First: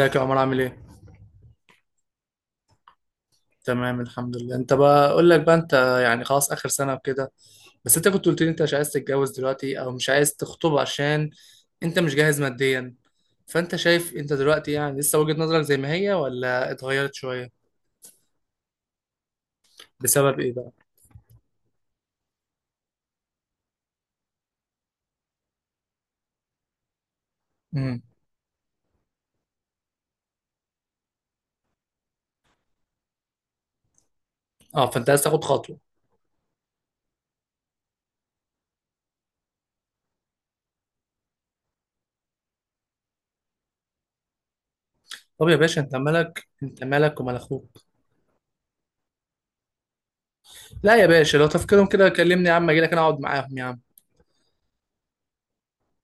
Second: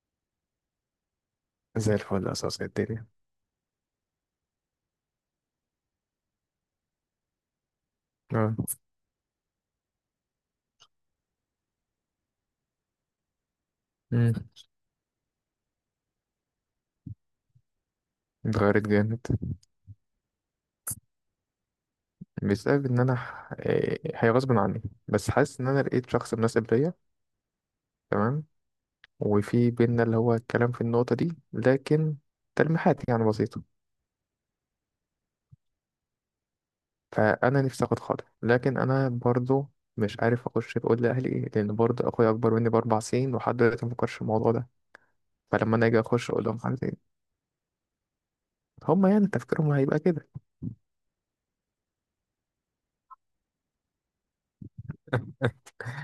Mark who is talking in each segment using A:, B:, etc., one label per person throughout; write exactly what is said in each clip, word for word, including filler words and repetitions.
A: ازيك يا عمر؟ عامل ايه؟
B: زي الفل، أساس الدنيا.
A: تمام الحمد لله. انت بقى، اقول لك بقى، انت يعني خلاص اخر سنه وكده. بس انت كنت قلت لي
B: اه.
A: انت مش عايز تتجوز دلوقتي او مش عايز تخطب عشان انت مش جاهز ماديا. فانت شايف انت
B: مم.
A: دلوقتي يعني لسه وجهة نظرك زي ما هي ولا اتغيرت شويه؟
B: اتغيرت جامد.
A: بسبب ايه بقى؟
B: بسبب إن أنا ح- إيه، هي غصب عني. بس حاسس إن أنا لقيت شخص مناسب ليا.
A: امم
B: تمام. وفي بينا اللي هو الكلام في النقطة دي، لكن تلميحات يعني بسيطة.
A: اه، فانت عايز تاخد خطوه.
B: فأنا نفسي آخد خاطر، لكن أنا برضو مش عارف أخش أقول لأهلي إيه، لأن برضو أخويا أكبر مني بأربع سنين ولحد دلوقتي مفكرش في الموضوع ده.
A: طب يا
B: فلما
A: باشا،
B: أنا
A: انت
B: أجي أخش أقول
A: مالك؟
B: لهم حاجة
A: انت
B: زي دي،
A: مالك ومال اخوك؟
B: هما يعني تفكيرهم هيبقى كده.
A: لا يا باشا، لو تفكيرهم كده كلمني يا عم، اجي لك انا اقعد معاهم يا عم.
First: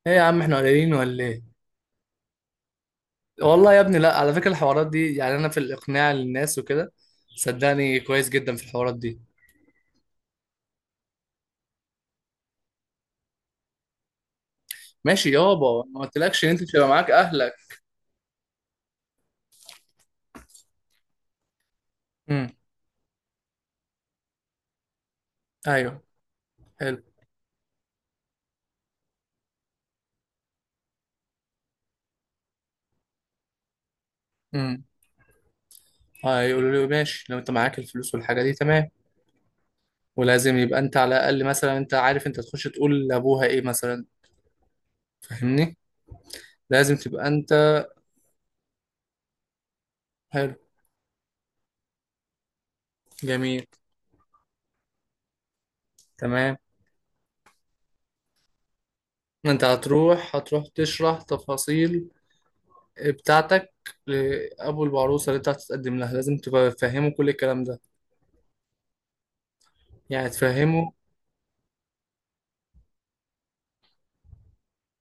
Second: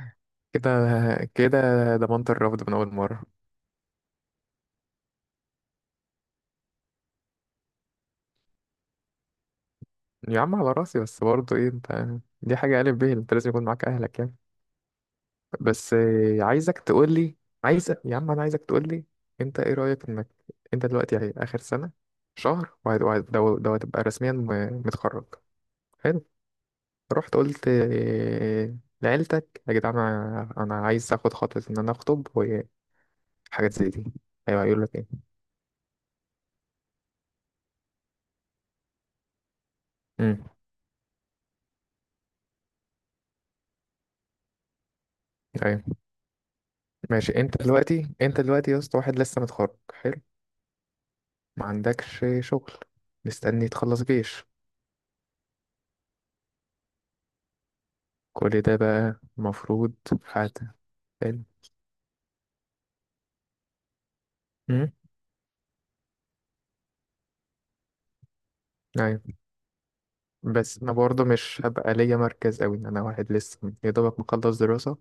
A: ايه يا عم، احنا
B: كده.
A: قليلين ولا ايه؟
B: كده. ضمنت الرفض من أول مرة.
A: والله يا ابني لا، على فكرة الحوارات دي يعني انا في الاقناع للناس وكده، صدقني كويس جدا في الحوارات دي.
B: يا عم على راسي، بس برضه ايه انت دي حاجة قالب بيه، انت لازم يكون معاك اهلك يعني.
A: ماشي يابا،
B: بس
A: ما
B: آه،
A: قلتلكش ان انت مش
B: عايزك
A: هيبقى معاك
B: تقول لي.
A: اهلك.
B: عايز يا عم، انا عايزك تقول لي انت ايه رأيك انك انت دلوقتي يعني اخر سنة،
A: امم.
B: شهر، وهت- وهت- ده ده هتبقى رسميا م- متخرج.
A: ايوه.
B: حلو.
A: حلو.
B: رحت قلت آه، لعيلتك يا جدعان، انا انا عايز اخد خطوة ان انا اخطب وحاجات زي دي. ايوه هيقول
A: امم،
B: لك ايه؟
A: اه، يقولوا له ماشي لو انت معاك الفلوس والحاجة دي تمام.
B: امم.
A: ولازم يبقى انت على الاقل مثلا انت عارف انت تخش تقول لابوها ايه مثلا؟ فاهمني؟
B: ايوه
A: لازم تبقى
B: ماشي.
A: انت.
B: انت دلوقتي انت دلوقتي يا اسطى، واحد لسه متخرج حلو.
A: حلو.
B: ما عندكش شغل.
A: جميل.
B: مستني تخلص جيش.
A: تمام.
B: كل ده بقى
A: انت
B: المفروض.
A: هتروح،
B: فات.
A: هتروح تشرح
B: حلو.
A: تفاصيل بتاعتك لابو
B: أمم،
A: العروسه اللي انت هتتقدم لها. لازم تبقى فاهمه كل الكلام ده.
B: أيوة.
A: يعني
B: بس
A: تفهمه.
B: أنا برضه مش هبقى ليا مركز أوي، أنا واحد لسه يا دوبك مخلص دراسة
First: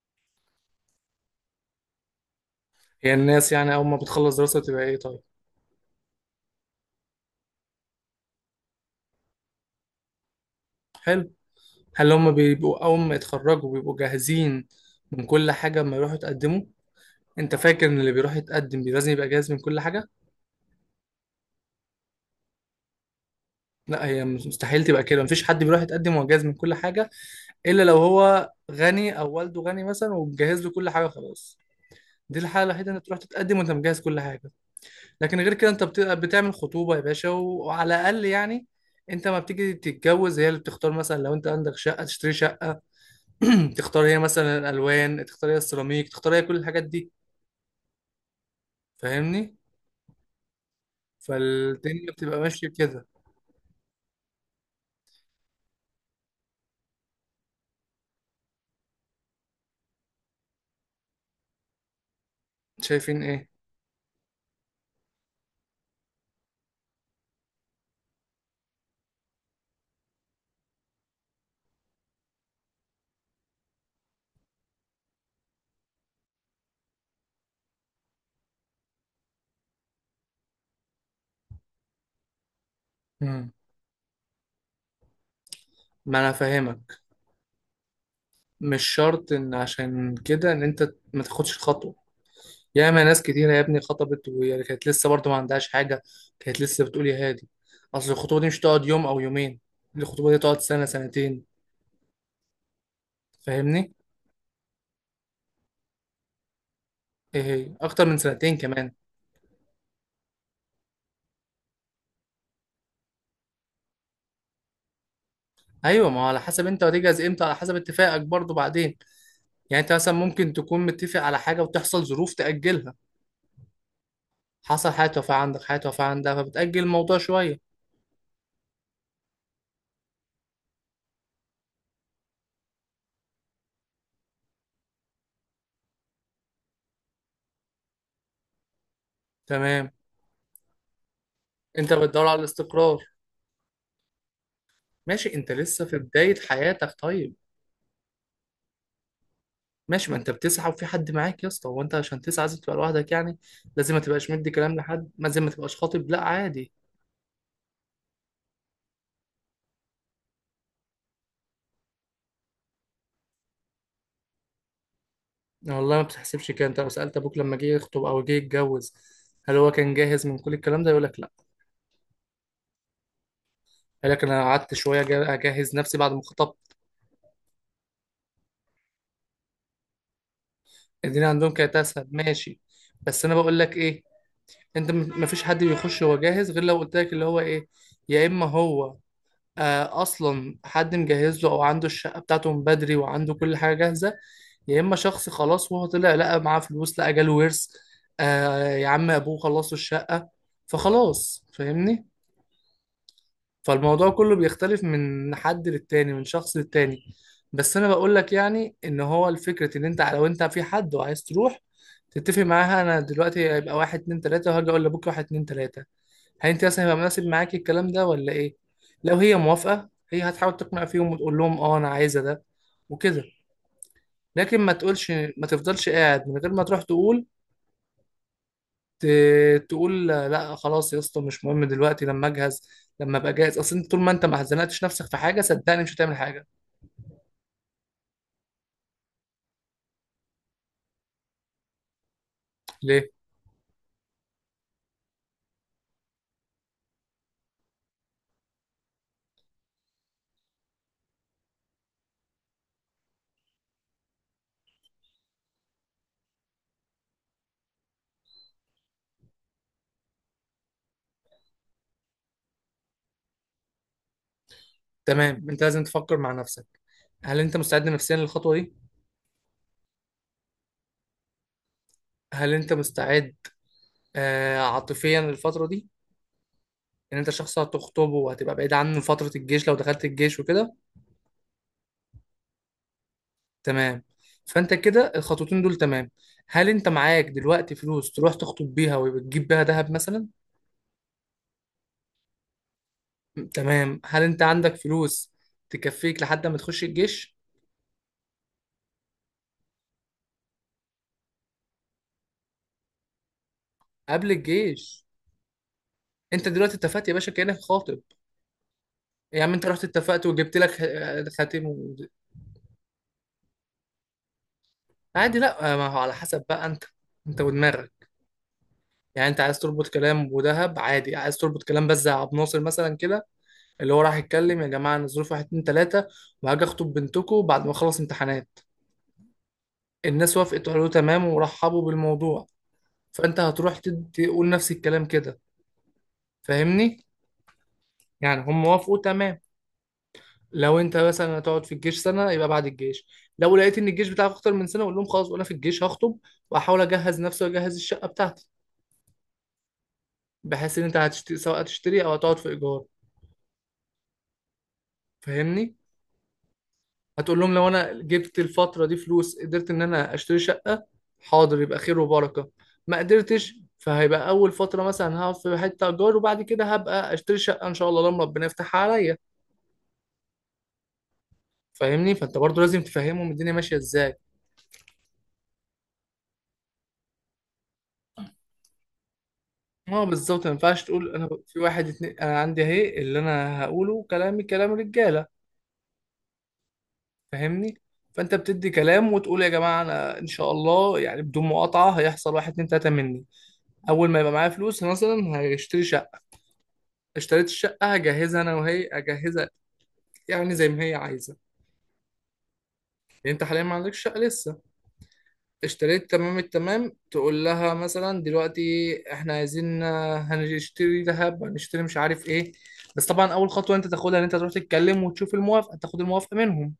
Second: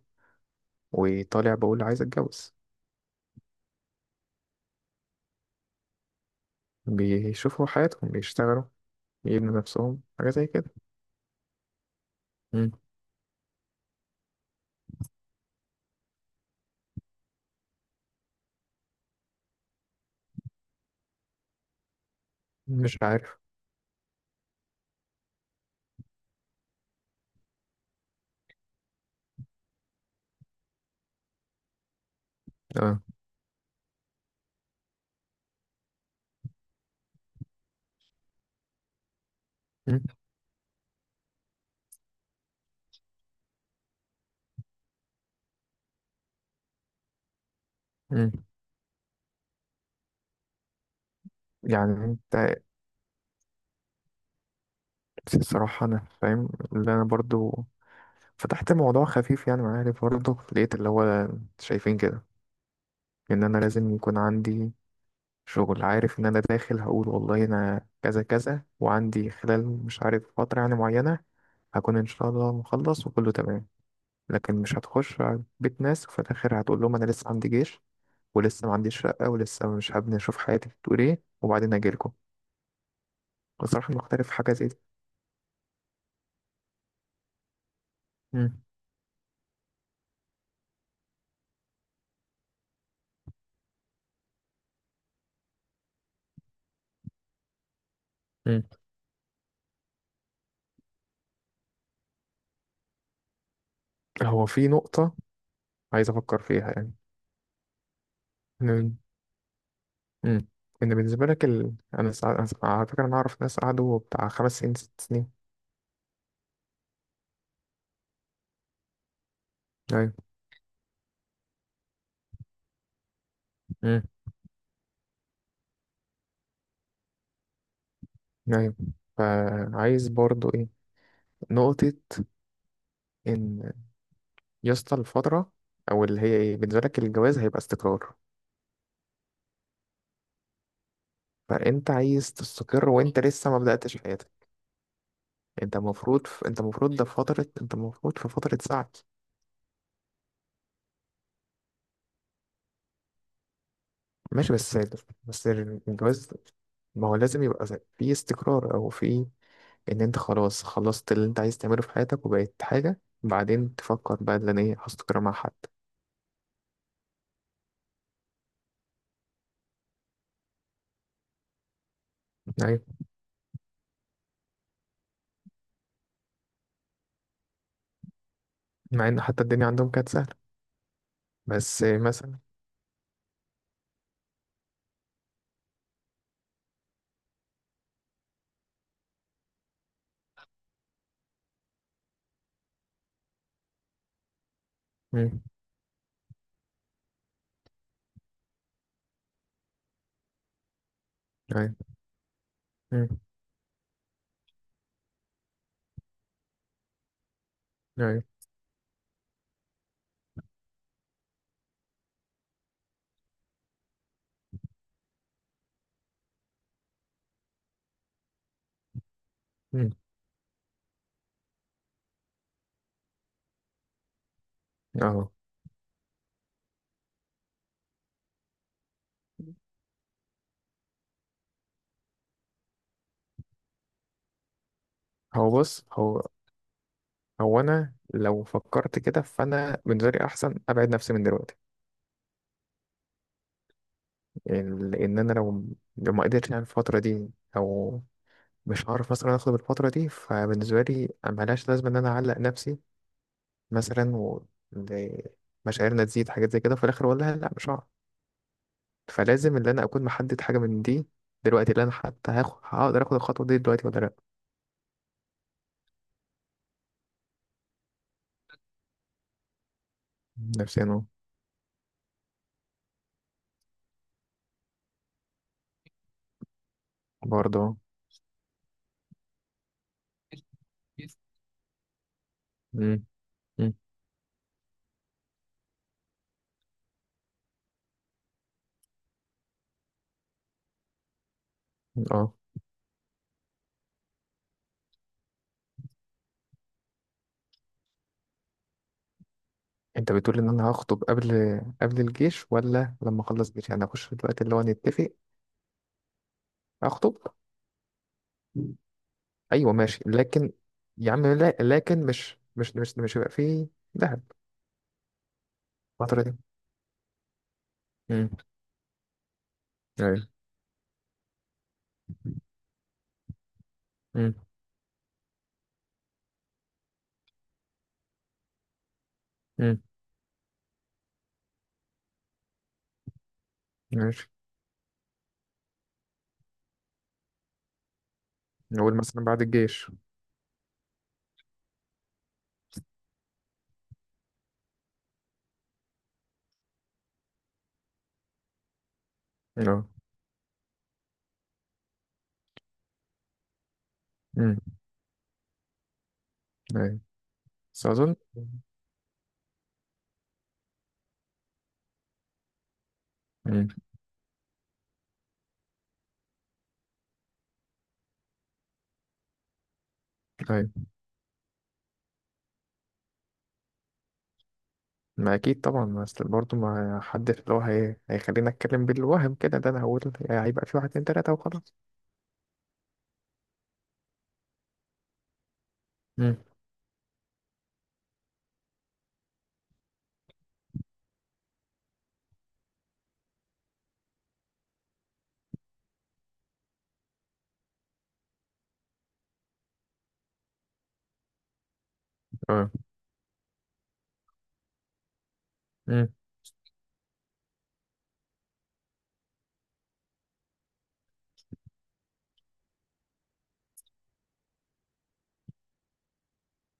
B: وطالع بقول عايز أتجوز.
A: هي الناس يعني أول ما بتخلص دراسة بتبقى إيه طيب؟
B: بيشوفوا حياتهم، بيشتغلوا، يبنوا نفسهم حاجة زي كده.
A: حلو. هل هم
B: أمم،
A: بيبقوا أول ما يتخرجوا بيبقوا جاهزين من كل حاجة أما يروحوا يتقدموا؟ أنت فاكر إن اللي بيروح يتقدم بي- لازم يبقى جاهز من كل حاجة؟
B: مش عارف.
A: لا، هي مستحيل تبقى كده. مفيش حد بيروح يتقدم وهو جاهز من كل حاجة، إلا لو هو غني أو والده غني مثلا ومجهز له كل حاجة خلاص. دي الحالة الوحيدة
B: أه.
A: إنك تروح تتقدم وأنت مجهز كل حاجة. لكن غير كده أنت بت- بتعمل خطوبة يا باشا، وعلى الأقل يعني انت ما بتيجي
B: أمم.
A: تتجوز هي اللي بتختار. مثلا لو انت عندك شقه تشتري شقه، تختار هي مثلا الالوان، تختار هي السيراميك، تختار هي كل الحاجات دي.
B: أمم.
A: فاهمني؟
B: يعني
A: فالدنيا بتبقى
B: أنت
A: ماشيه كده.
B: الصراحة أنا فاهم. اللي أنا برضه فتحت موضوع خفيف يعني معايا، برضه لقيت اللي هو شايفين كده.
A: شايفين
B: ان
A: ايه؟
B: انا لازم يكون عندي شغل، عارف ان انا داخل هقول والله انا كذا كذا وعندي خلال مش عارف فترة يعني معينة هكون ان شاء الله مخلص وكله تمام. لكن مش هتخش على بيت ناس وفي الاخر هتقول لهم انا لسه عندي جيش، ولسه ما عنديش شقة، ولسه مش حابب اشوف حياتي بتقول ايه وبعدين اجيلكم.
A: مم.
B: بصراحة مختلف في حاجة زي دي.
A: ما انا فاهمك.
B: مم.
A: مش شرط ان عشان كده ان انت ما تاخدش الخطوه. ياما ناس كتيره يا ابني خطبت وهي كانت لسه برضه ما عندهاش حاجه، كانت لسه بتقول يا هادي. اصل الخطوبه دي مش
B: مم.
A: تقعد يوم او يومين، الخطوبه دي تقعد سنه سنتين. فاهمني؟
B: هو في نقطة عايز افكر فيها يعني.
A: ايه هي، اكتر من سنتين كمان.
B: مم. مم. ان بالنسبة لك ال... انا سع... على فكرة انا اعرف ناس قعدوا بتاع خمس سنين، ست سنين.
A: ايوه، ما هو على حسب انت هتجهز امتى، على حسب اتفاقك برضه بعدين. يعني انت مثلا
B: ايوه.
A: ممكن تكون متفق على حاجه وتحصل ظروف تاجلها.
B: مم.
A: حصل حاجه توفاه عندك، حاجه توفاه عندها، فبتاجل الموضوع شويه.
B: ايوه. فعايز برضو ايه نقطة، ان يا اسطى الفترة او اللي هي ايه، بالنسبة لك الجواز هيبقى استقرار.
A: تمام.
B: فانت
A: انت بتدور
B: عايز
A: على
B: تستقر
A: الاستقرار.
B: وانت لسه ما بدأتش حياتك.
A: ماشي، انت
B: انت
A: لسه في
B: المفروض
A: بدايه
B: في... انت
A: حياتك
B: المفروض ده في
A: طيب.
B: فترة انت المفروض في فترة سعي.
A: ماشي، ما انت بتسعى وفي حد معاك يا اسطى. هو انت عشان تسعى لازم تبقى لوحدك يعني؟ لازم ما تبقاش مدي
B: ماشي.
A: كلام
B: بس
A: لحد، ما زي
B: بس
A: ما تبقاش خاطب؟ لا
B: الجواز،
A: عادي.
B: ما هو لازم يبقى في استقرار، او في ان انت خلاص خلصت اللي انت عايز تعمله في حياتك وبقيت حاجة، بعدين تفكر بقى ان انا ايه، هستقر مع حد.
A: والله ما بتحسبش كده. انت لو سالت ابوك لما جه يخطب او جه يتجوز، هل هو كان جاهز من كل الكلام ده؟ يقول لك لا.
B: ايوه.
A: قال لك انا قعدت شويه جا- اجهز نفسي بعد ما خطبت.
B: مع ان حتى الدنيا عندهم كانت سهلة.
A: الدنيا عندهم كانت
B: بس
A: اسهل،
B: مثلا.
A: ماشي. بس انا بقول لك ايه، انت م- مفيش حد بيخش هو جاهز، غير لو قلت لك اللي هو ايه، يا اما هو آه اصلا حد مجهز له، او عنده الشقه بتاعته من بدري وعنده كل حاجه جاهزه، يا اما شخص خلاص وهو طلع لقى معاه فلوس، لقى جاله ورث، آه يا عم ابوه خلص له الشقه، فخلاص.
B: أيوة.
A: فاهمني؟
B: مم.
A: فالموضوع كله بيختلف من حد للتاني، من شخص للتاني. بس انا بقول
B: أيوة.
A: لك يعني، ان هو الفكرة ان انت لو انت في حد وعايز تروح تتفق معاها، انا دلوقتي هيبقى واحد اتنين تلاتة وهاجي اقول لبكره واحد اتنين تلاتة. هل انت مثلا هيبقى مناسب معاكي الكلام ده ولا ايه؟ لو هي موافقة
B: مم.
A: هي هتحاول تقنع فيهم وتقول لهم اه انا عايزة ده وكده. لكن ما تقولش،
B: أهو.
A: ما تفضلش قاعد من غير ما تروح تقول. ت- تقول لا خلاص يا اسطى مش مهم دلوقتي، لما اجهز، لما ابقى جاهز. اصل انت طول ما انت ما حزنتش نفسك في حاجه،
B: هو
A: صدقني
B: بص
A: مش هتعمل
B: هو
A: حاجه.
B: هو أنا لو فكرت كده فأنا بالنسبة لي أحسن أبعد نفسي من دلوقتي.
A: ليه؟
B: يعني لأن أنا لو لو ما قدرتش يعني الفترة دي، أو مش هعرف مثلا آخد الفترة دي، فبالنسبة لي ملهاش لازمة إن أنا أعلق نفسي مثلا و ل- مشاعرنا تزيد حاجات زي كده، في الآخر والله لأ مش هعرف. فلازم إن أنا أكون محدد حاجة من دي دلوقتي، اللي أنا حتى هاخد هقدر آخد الخطوة دي دلوقتي ولا لأ.
A: تمام، انت لازم تفكر مع نفسك. هل انت مستعد نفسيا للخطوه دي؟
B: نفسيا أهو.
A: هل انت مستعد آه عاطفيا للفتره دي؟ ان انت شخص
B: برضه أهو.
A: هتخطبه وهتبقى بعيد عنه فتره الجيش لو دخلت الجيش وكده.
B: مم. مم.
A: تمام. فانت كده الخطوتين دول تمام. هل انت معاك دلوقتي فلوس تروح تخطب بيها وتجيب بيها ذهب مثلا؟
B: أه.
A: تمام. هل انت عندك فلوس تكفيك لحد ما تخش الجيش؟
B: انت بتقول ان انا هخطب قبل قبل الجيش ولا لما اخلص جيش؟ يعني اخش
A: قبل
B: دلوقتي اللي هو
A: الجيش.
B: نتفق.
A: انت دلوقتي اتفقت يا
B: اخطب.
A: باشا كأنك خاطب. يا عم انت
B: ايوه
A: رحت
B: ماشي،
A: اتفقت
B: لكن
A: وجبت لك
B: يا عم
A: خ-
B: لا،
A: خاتم و...
B: لكن مش مش مش مش هيبقى فيه دهب
A: عادي. لا، ما هو على
B: الفترة دي.
A: حسب بقى انت، انت ودماغك.
B: امم.
A: يعني انت عايز تربط
B: ايوه.
A: كلام ودهب، عادي. عايز تربط كلام بس، زي عبد الناصر مثلا كده، اللي هو راح
B: امم.
A: يتكلم يا جماعه انا ظروف واحد اتنين تلاته وهاجي اخطب بنتكم بعد ما اخلص امتحانات.
B: امم.
A: الناس وافقت وقالوا تمام ورحبوا بالموضوع. فانت هتروح تد-
B: ماشي،
A: تقول نفس الكلام كده. فاهمني؟ يعني هم وافقوا
B: نقول مثلا
A: تمام.
B: بعد الجيش.
A: لو انت مثلا هتقعد في الجيش سنه يبقى بعد الجيش، لو لقيت ان الجيش بتاعك اكتر من سنه اقول لهم خلاص وانا في الجيش هخطب واحاول اجهز نفسي واجهز الشقه بتاعتي.
B: اه.
A: بحيث ان انت هتشتري، سواء هتشتري او هتقعد في ايجار.
B: امم.
A: فاهمني؟
B: ايوه.
A: هتقول لهم لو
B: بس
A: انا
B: اظن.
A: جبت الفتره دي فلوس قدرت ان انا اشتري شقه، حاضر يبقى خير وبركه. ما قدرتش،
B: امم.
A: فهيبقى اول فتره مثلا هقعد في حته ايجار، وبعد كده هبقى اشتري شقه ان شاء الله لما ربنا يفتحها عليا.
B: ايوه.
A: فاهمني؟ فانت برضو لازم تفهمهم الدنيا ماشيه ازاي.
B: ما اكيد طبعا، ما اصل برضه ما حدش اللي هو هي... هيخليني اتكلم بالوهم كده، ده انا هقول
A: اه بالظبط، ما
B: هيبقى في
A: ينفعش
B: واحد اتنين
A: تقول انا
B: تلاته
A: في
B: وخلاص.
A: واحد اتنين انا عندي اهي اللي انا هقوله كلامي كلام رجاله.
B: امم.
A: فاهمني؟ فانت بتدي كلام وتقول يا جماعه انا ان شاء الله يعني بدون مقاطعه هيحصل واحد اتنين تلاته مني. اول ما يبقى معايا فلوس مثلا هشتري شقه، اشتريت الشقه هجهزها انا وهي اجهزها، يعني زي ما هي عايزه.
B: اه.
A: يعني انت حاليا ما عندكش شقه لسه. اشتريت،
B: امم.
A: تمام التمام. تقول لها مثلا دلوقتي احنا عايزين آه، هنشتري ذهب، هنشتري مش عارف ايه. بس طبعا اول خطوه انت تاخدها ان انت تروح تتكلم وتشوف الموافقه، تاخد الموافقه منهم.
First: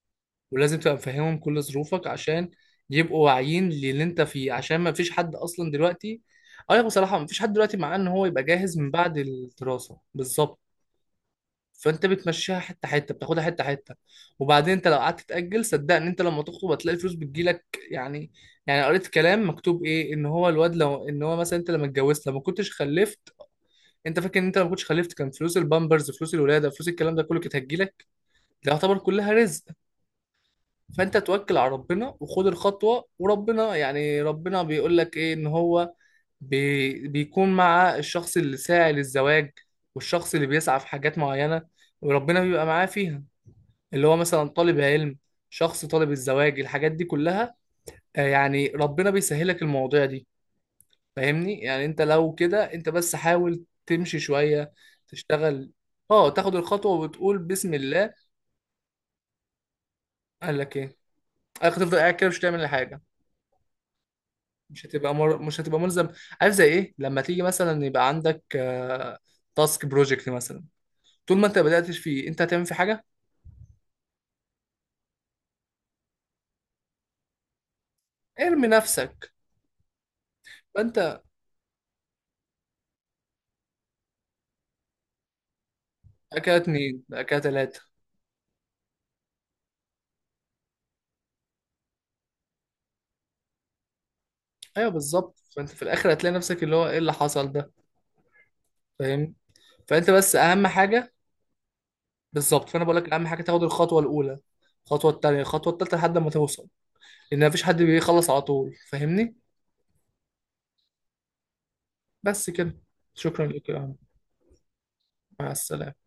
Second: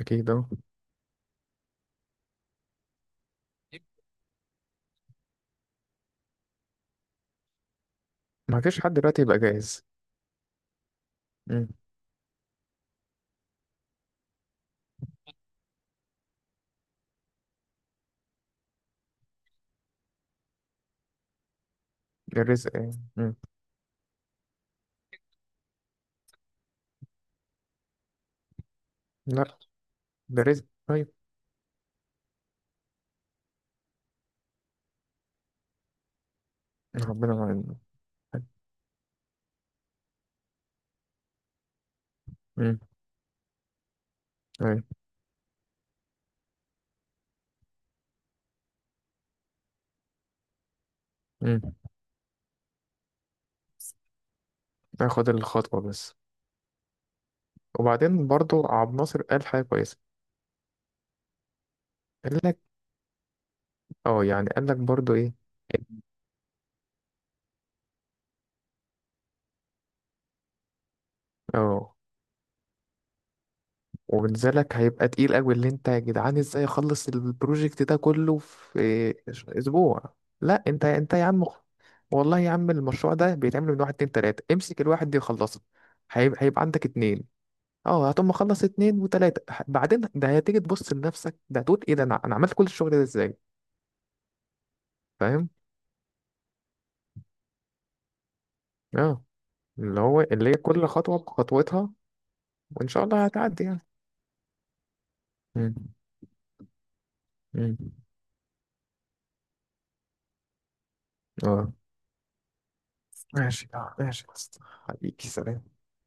B: اكيد اه.
A: ولازم تبقى مفهمهم كل ظروفك عشان يبقوا واعيين للي انت فيه، عشان ما فيش حد اصلا دلوقتي. ايوه بصراحه ما فيش حد دلوقتي مع ان هو يبقى
B: ما
A: جاهز
B: فيش
A: من
B: حد
A: بعد
B: دلوقتي يبقى جاهز.
A: الدراسه بالظبط.
B: مم.
A: فانت بتمشيها حته حته، بتاخدها حته حته. وبعدين انت لو قعدت تاجل، صدقني انت لما تخطب هتلاقي الفلوس بتجيلك يعني. يعني قريت كلام مكتوب ايه، ان هو الواد لو ان هو مثلا، انت لما اتجوزت، لما
B: الرزق
A: كنتش
B: يعني
A: خلفت،
B: مم.
A: انت فاكر ان انت لما كنتش خلفت كان فلوس البامبرز، فلوس الولاده، فلوس الكلام ده كله كانت هتجيلك؟ ده يعتبر كلها
B: لا،
A: رزق.
B: ده رزق طيب.
A: فانت توكل على ربنا وخد الخطوه، وربنا يعني ربنا بيقول لك ايه، ان هو بي
B: ربنا
A: بيكون
B: معانا.
A: مع الشخص اللي ساعي للزواج، والشخص اللي بيسعى في حاجات معينه وربنا بيبقى
B: مم.
A: معاه فيها. اللي هو مثلا طالب
B: طيب.
A: علم، شخص طالب الزواج، الحاجات دي كلها آه، يعني ربنا بيسهلك المواضيع دي. فاهمني؟
B: مم.
A: يعني انت لو كده انت بس حاول تمشي شوية،
B: اخد
A: تشتغل.
B: الخطوة بس.
A: اه، تاخد الخطوة وتقول بسم الله.
B: وبعدين برضو عبد الناصر قال حاجة كويسة.
A: قال لك ايه؟ قال لك تفضل قاعد كده مش
B: قال لك
A: هتعمل حاجة.
B: اه، يعني قال لك
A: مش هتبقى
B: برضو ايه؟
A: مر... مش هتبقى ملزم. عارف زي ايه؟ لما تيجي مثلا يبقى عندك آه، تاسك بروجكت مثلا، طول ما انت
B: اه.
A: بدأتش فيه انت هتعمل في حاجة.
B: وبنزلك هيبقى تقيل قوي، اللي انت يا جدعان ازاي اخلص البروجكت ده كله
A: ارمي
B: في
A: نفسك.
B: ش- اسبوع. لا، انت انت
A: فانت
B: يا عم خ- والله يا عم، المشروع ده بيتعمل من واحد اتنين تلاتة، امسك الواحد دي خلصه. هيبقى
A: بقى كده
B: هيبقى عندك
A: اتنين، بقى
B: اتنين.
A: كده تلاتة.
B: اه، هتقوم مخلص اتنين وتلاتة، ح- بعدين ده هتيجي تبص لنفسك، ده هتقول ايه ده، انا انا عملت كل الشغل ده ازاي.
A: ايوه بالظبط،
B: فاهم.
A: فانت في الاخر هتلاقي نفسك اللي هو ايه اللي حصل ده.
B: اه.
A: فاهم؟
B: اللي
A: فانت
B: هو
A: بس
B: اللي هي
A: اهم
B: كل
A: حاجه،
B: خطوة بخطوتها.
A: بالظبط، فانا
B: وان
A: بقول
B: شاء
A: لك
B: الله
A: اهم حاجه تاخد
B: هتعدي يعني.
A: الخطوه الاولى، الخطوه الثانيه، الخطوه
B: مم.
A: الثالثه لحد ما توصل. لان مفيش
B: مم.
A: حد بيخلص على طول. فاهمني؟
B: اه
A: بس كده. شكرا لك
B: ماشي،
A: يا عم.
B: اه ماشي يا اسطى. حبيبي،
A: مع
B: سلام.
A: السلامه.